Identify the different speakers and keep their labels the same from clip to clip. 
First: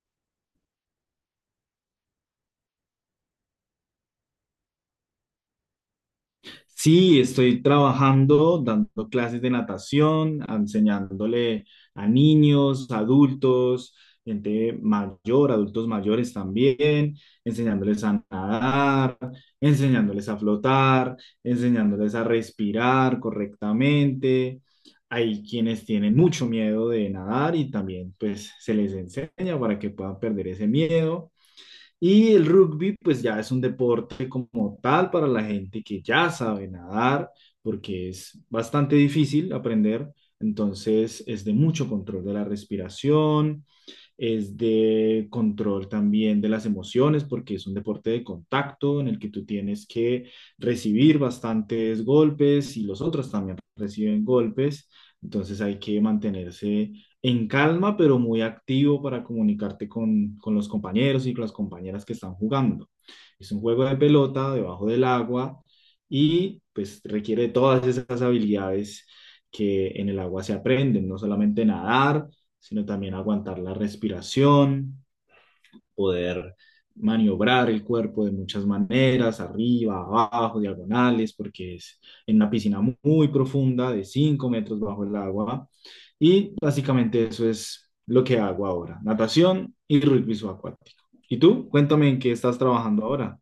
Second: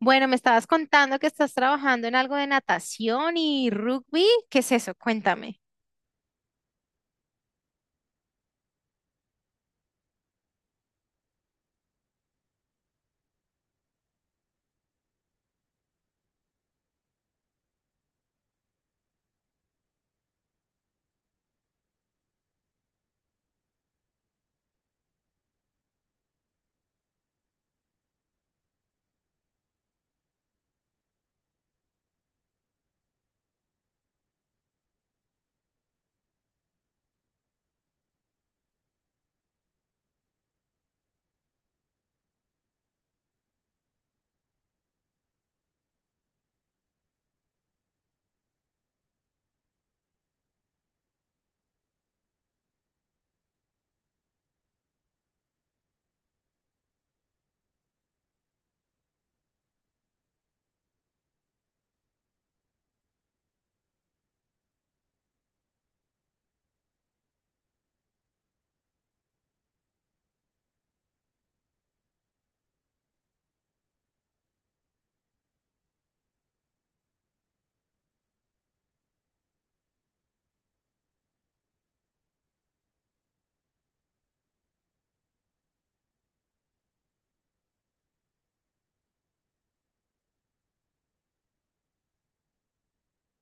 Speaker 1: Bueno, me estabas contando que estás trabajando en algo de natación y rugby. ¿Qué es eso? Cuéntame.
Speaker 2: Sí, estoy trabajando, dando clases de natación, enseñándole a niños, adultos, gente mayor, adultos mayores también, enseñándoles a nadar, enseñándoles a flotar, enseñándoles a respirar correctamente. Hay quienes tienen mucho miedo de nadar y también pues se les enseña para que puedan perder ese miedo. Y el rugby, pues ya es un deporte como tal para la gente que ya sabe nadar, porque es bastante difícil aprender. Entonces es de mucho control de la respiración, es de control también de las emociones, porque es un deporte de contacto en el que tú tienes que recibir bastantes golpes y los otros también reciben golpes. Entonces hay que mantenerse en calma, pero muy activo para comunicarte con los compañeros y con las compañeras que están jugando. Es un juego de pelota debajo del agua y pues requiere todas esas habilidades que en el agua se aprenden, no solamente nadar, sino también aguantar la respiración, poder maniobrar el cuerpo de muchas maneras, arriba, abajo, diagonales, porque es en una piscina muy profunda de 5 metros bajo el agua. Y básicamente eso es lo que hago ahora, natación y rugby subacuático. ¿Y tú? Cuéntame en qué estás trabajando ahora.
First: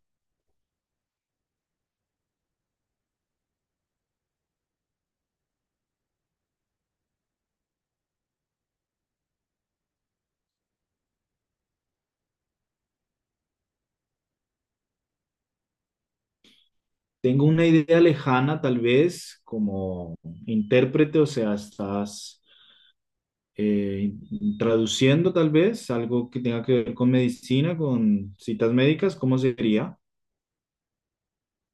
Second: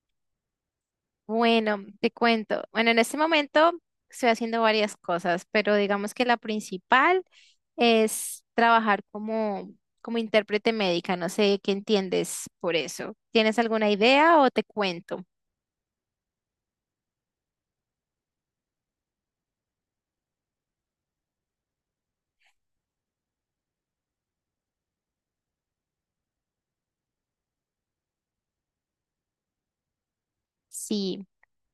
Speaker 1: Bueno, te cuento. Bueno, en este momento estoy haciendo varias cosas, pero digamos que la principal es trabajar como intérprete médica. No sé qué entiendes por eso. ¿Tienes alguna idea o te cuento?
Speaker 2: Tengo una idea lejana, tal vez, como intérprete, o sea, estás eh, traduciendo tal vez algo que tenga que ver con medicina, con citas médicas, ¿cómo sería?
Speaker 1: Sí.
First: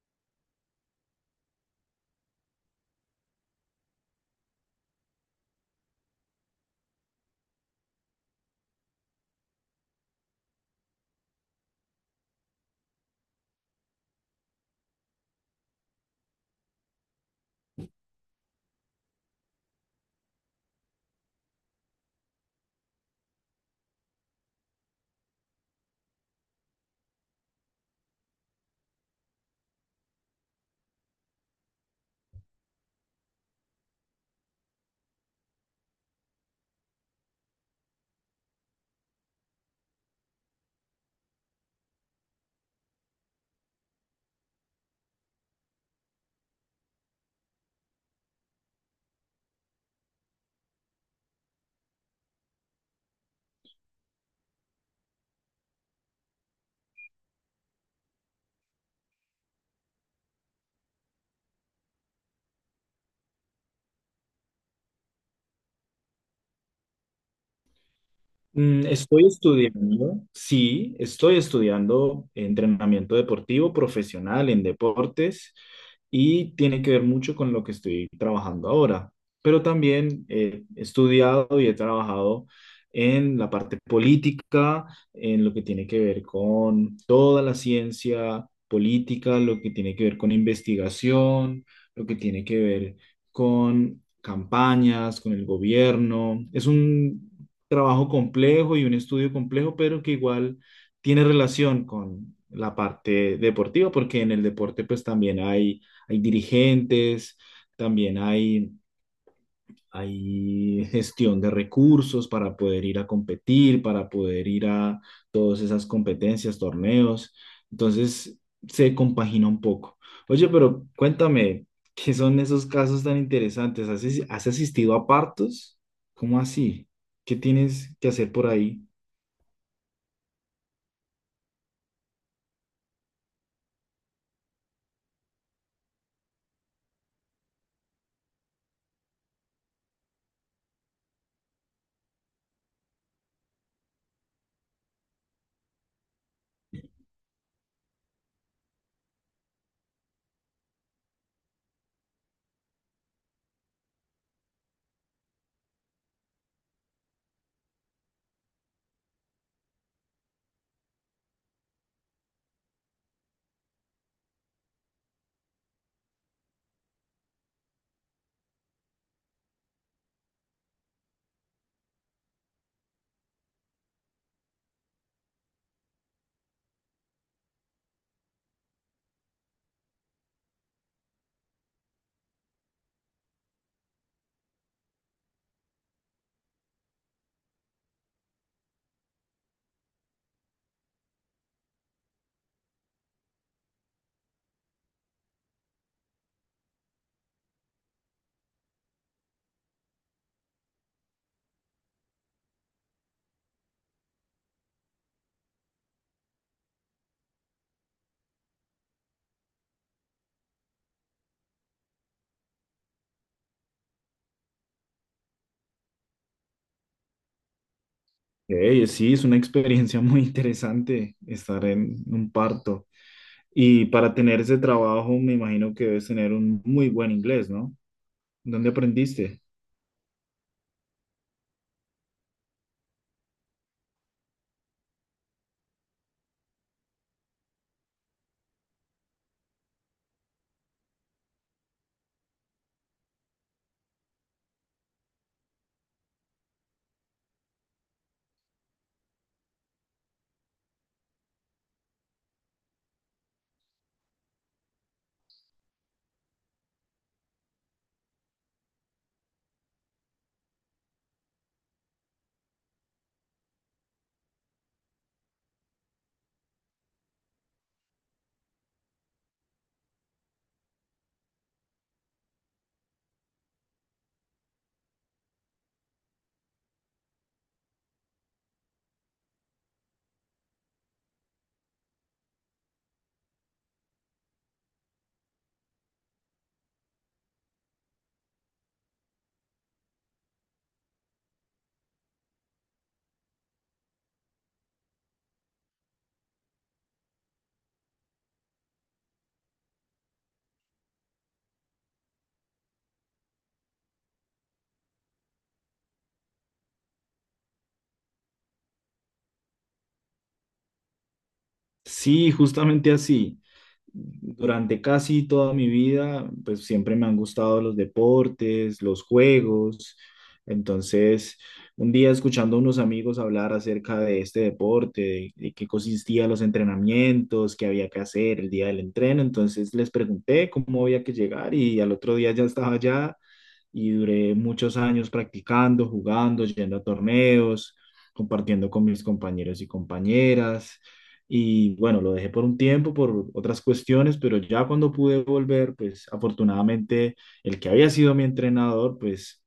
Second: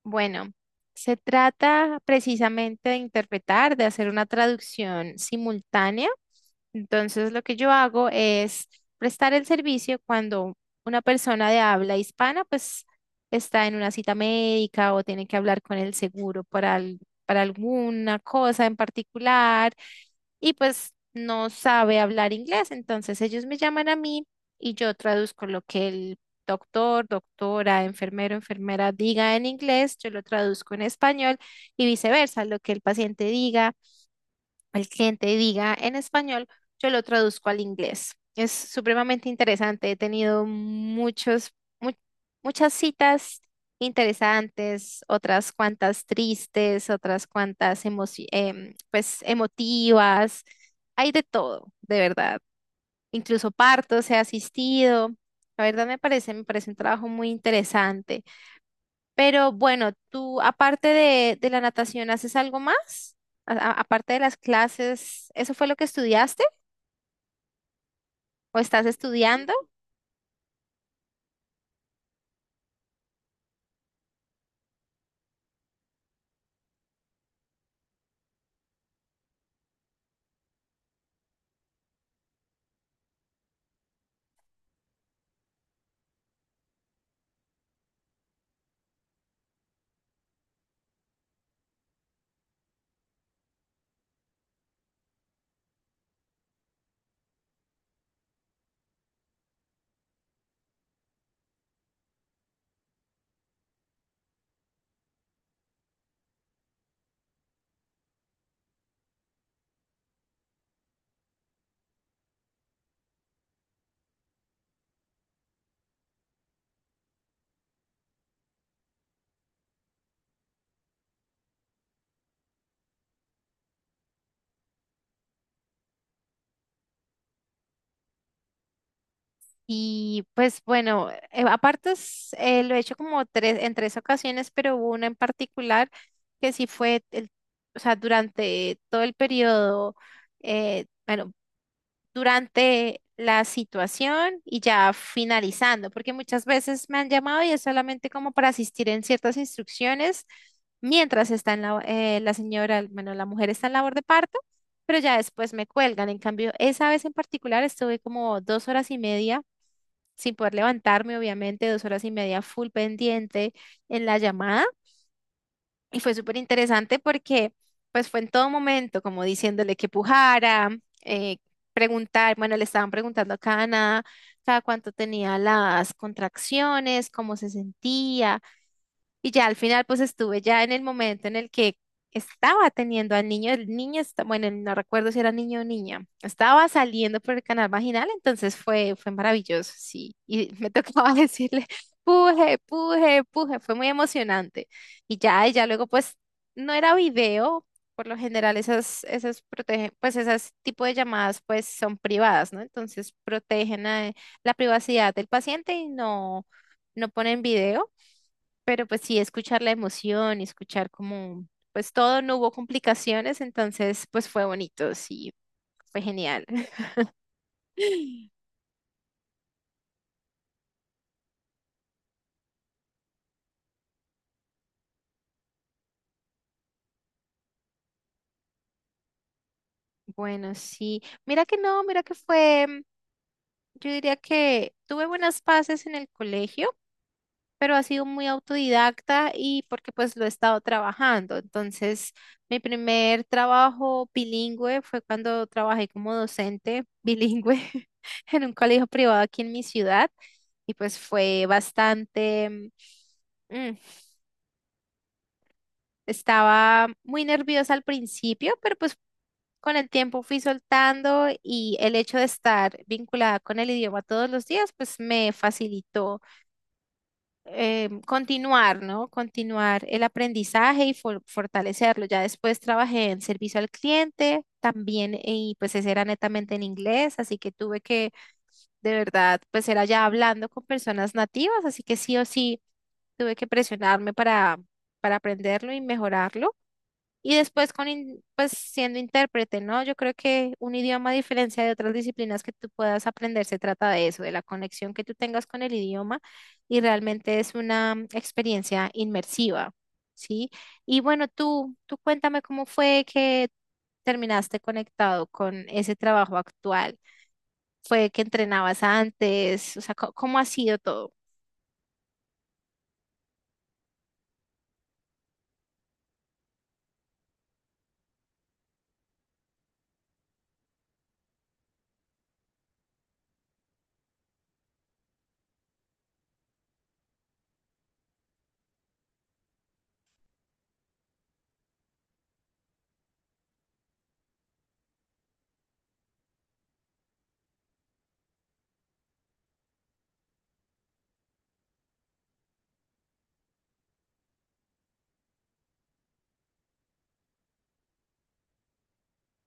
Speaker 1: Bueno, se trata precisamente de interpretar, de hacer una traducción simultánea. Entonces, lo que yo hago es prestar el servicio cuando una persona de habla hispana, pues, está en una cita médica o tiene que hablar con el seguro para, para alguna cosa en particular y pues no sabe hablar inglés. Entonces, ellos me llaman a mí y yo traduzco lo que el doctor, doctora, enfermero, enfermera diga en inglés, yo lo traduzco en español y viceversa, lo que el paciente diga, el cliente diga en español, yo lo traduzco al inglés. Es supremamente interesante, he tenido mu- muchas citas interesantes, otras cuantas tristes, otras cuantas pues emotivas, hay de todo, de verdad incluso partos he asistido. La verdad me parece un trabajo muy interesante. Pero bueno, tú aparte de la natación, ¿haces algo más? Aparte de las clases, ¿eso fue lo que estudiaste o estás
Speaker 2: Estoy
Speaker 1: estudiando?
Speaker 2: estudiando, sí, estoy estudiando entrenamiento deportivo profesional en deportes y tiene que ver mucho con lo que estoy trabajando ahora, pero también he estudiado y he trabajado en la parte política, en lo que tiene que ver con toda la ciencia política, lo que tiene que ver con investigación, lo que tiene que ver con campañas, con el gobierno. Es un trabajo complejo y un estudio complejo, pero que igual tiene relación con la parte deportiva, porque en el deporte pues también hay dirigentes, también hay gestión de recursos para poder ir a competir, para poder ir a todas esas competencias, torneos. Entonces se compagina un poco. Oye, pero cuéntame, ¿qué son esos casos tan interesantes? ¿Has, has asistido a partos? ¿Cómo así? ¿Qué tienes que hacer por ahí?
Speaker 1: Y pues bueno, aparte es, lo he hecho como tres, en tres ocasiones, pero hubo una en particular que sí fue, o sea, durante todo el periodo, bueno, durante la situación y ya finalizando, porque muchas veces me han llamado y es solamente como para asistir en ciertas instrucciones mientras está en la señora, bueno, la mujer está en labor de parto, pero ya después me cuelgan. En cambio, esa vez en particular estuve como 2 horas y media sin poder levantarme, obviamente, 2 horas y media full pendiente en la llamada. Y fue súper interesante porque pues fue en todo momento como diciéndole que pujara, eh, le estaban preguntando a cada nada, cada cuánto tenía las contracciones, cómo se sentía, y ya al final, pues estuve ya en el momento en el que estaba teniendo al niño, el niño, bueno, no recuerdo si era niño o niña, estaba saliendo por el canal vaginal, entonces fue maravilloso, sí. Y me tocaba decirle, puje, puje, puje, fue muy emocionante. Y ya luego, pues, no era video, por lo general esas protegen, pues esas tipo de llamadas, pues son privadas, ¿no? Entonces protegen la privacidad del paciente y no, no ponen video, pero pues sí, escuchar la emoción y escuchar como, pues todo, no hubo complicaciones, entonces pues fue bonito, sí, fue genial.
Speaker 2: Ey, sí, es una experiencia muy interesante estar en un parto. Y para tener ese trabajo, me imagino que debes tener un muy buen inglés, ¿no? ¿Dónde aprendiste?
Speaker 1: Bueno, sí, mira que no, mira que fue, yo diría que tuve buenas pases en el colegio, pero ha sido muy autodidacta y porque pues lo he estado trabajando. Entonces, mi primer trabajo bilingüe fue cuando trabajé como docente bilingüe en un colegio privado aquí en mi ciudad y pues fue bastante mm, mm, estaba muy nerviosa al principio, pero pues con el tiempo fui soltando y el hecho de estar vinculada con el idioma todos los días, pues me facilitó continuar, ¿no? Continuar el aprendizaje y fortalecerlo. Ya después trabajé en servicio al cliente también y pues ese era netamente en inglés, así que tuve que de verdad pues era ya hablando con personas nativas, así que sí o sí tuve que presionarme para aprenderlo y mejorarlo. Y después pues siendo intérprete, ¿no? Yo creo que un idioma, a diferencia de otras disciplinas que tú puedas aprender, se trata de eso, de la conexión que tú tengas con el idioma y realmente es una experiencia inmersiva, ¿sí? Y bueno, tú cuéntame cómo fue que terminaste conectado con ese trabajo actual. ¿Fue que entrenabas antes? O sea, ¿cómo ha sido todo?
Speaker 2: Sí, justamente así. Durante casi toda mi vida, pues siempre me han gustado los deportes, los juegos. Entonces, un día escuchando a unos amigos hablar acerca de este deporte, de qué consistían los entrenamientos, qué había que hacer el día del entreno, entonces les pregunté cómo había que llegar y al otro día ya estaba allá y duré muchos años practicando, jugando, yendo a torneos, compartiendo con mis compañeros y compañeras. Y bueno, lo dejé por un tiempo, por otras cuestiones, pero ya cuando pude volver, pues afortunadamente el que había sido mi entrenador, pues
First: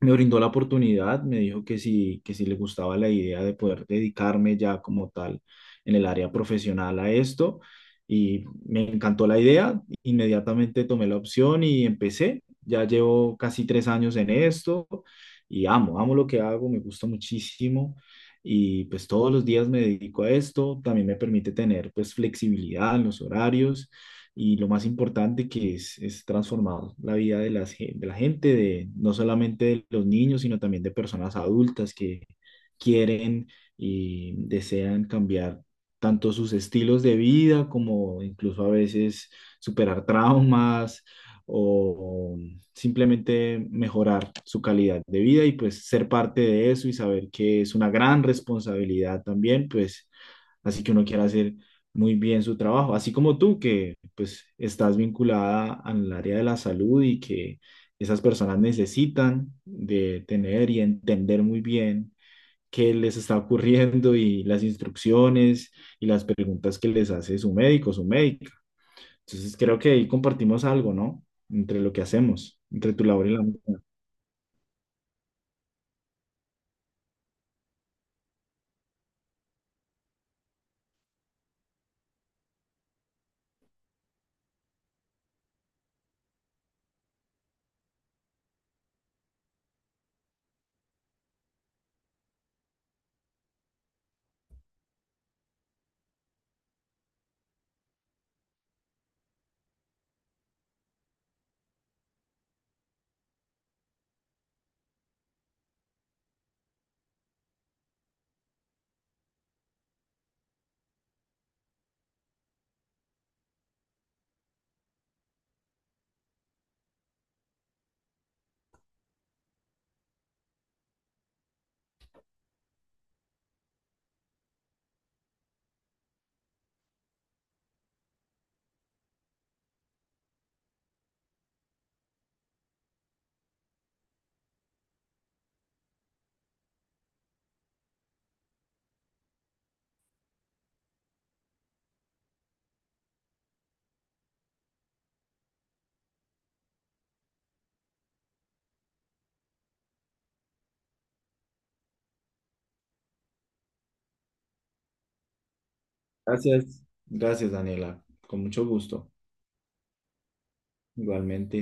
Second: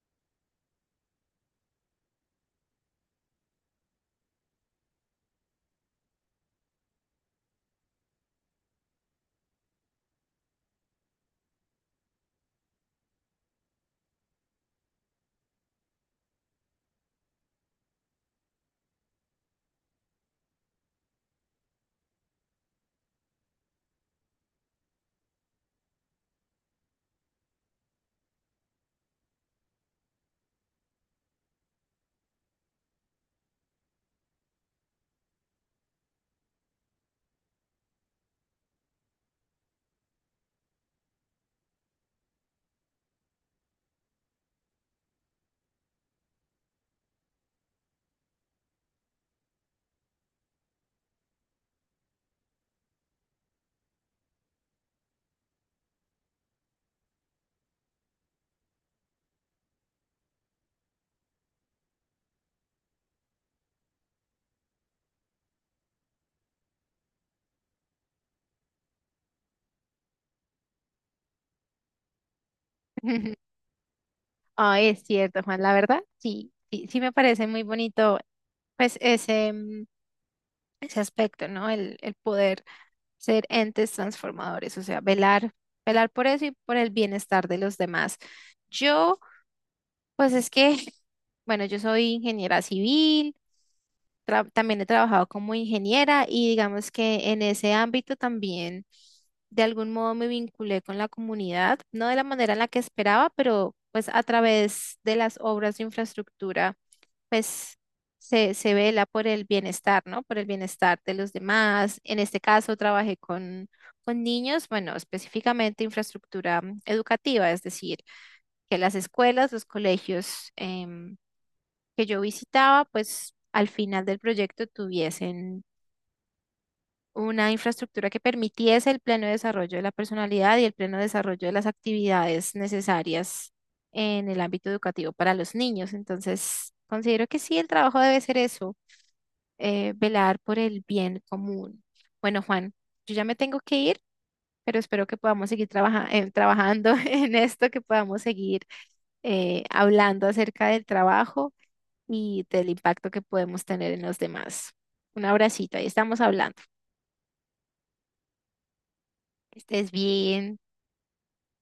Speaker 2: me brindó la oportunidad, me dijo que sí le gustaba la idea de poder dedicarme ya como tal en el área profesional a esto y me encantó la idea, inmediatamente tomé la opción y empecé, ya llevo casi 3 años en esto y amo, amo lo que hago, me gusta muchísimo y pues todos los días me dedico a esto, también me permite tener pues flexibilidad en los horarios y lo más importante que es transformar la vida de, de la gente, de, no solamente de los niños, sino también de personas adultas que quieren y desean cambiar tanto sus estilos de vida como incluso a veces superar traumas o simplemente mejorar su calidad de vida y pues ser parte de eso y saber que es una gran responsabilidad también, pues así que uno quiere hacer muy bien su trabajo, así como tú que pues estás vinculada al área de la salud y que esas personas necesitan de tener y entender muy bien qué les está ocurriendo y las instrucciones y las preguntas que les hace su médico, su médica. Entonces creo que ahí compartimos algo, ¿no? Entre lo que hacemos, entre tu labor y la mía.
Speaker 1: Ah, es cierto, Juan, la verdad, sí, sí, sí me parece muy bonito, pues ese aspecto, ¿no? El poder ser entes transformadores, o sea, velar, velar por eso y por el bienestar de los demás. Yo, pues es que, bueno, yo soy ingeniera civil, también he trabajado como ingeniera y digamos que en ese ámbito también de algún modo me vinculé con la comunidad, no de la manera en la que esperaba, pero pues a través de las obras de infraestructura pues se vela por el bienestar, ¿no? Por el bienestar de los demás. En este caso trabajé con niños, bueno, específicamente infraestructura educativa, es decir, que las escuelas, los colegios em, que yo visitaba, pues al final del proyecto tuviesen una infraestructura que permitiese el pleno desarrollo de la personalidad y el pleno desarrollo de las actividades necesarias en el ámbito educativo para los niños. Entonces, considero que sí, el trabajo debe ser eso, velar por el bien común. Bueno, Juan, yo ya me tengo que ir, pero espero que podamos seguir trabajando en esto, que podamos seguir hablando acerca del trabajo y del impacto que podemos tener en los demás. Un abracito, ahí estamos hablando.
Speaker 2: Gracias. Gracias, Daniela. Con mucho gusto.
Speaker 1: Que estés bien.
Speaker 2: Igualmente.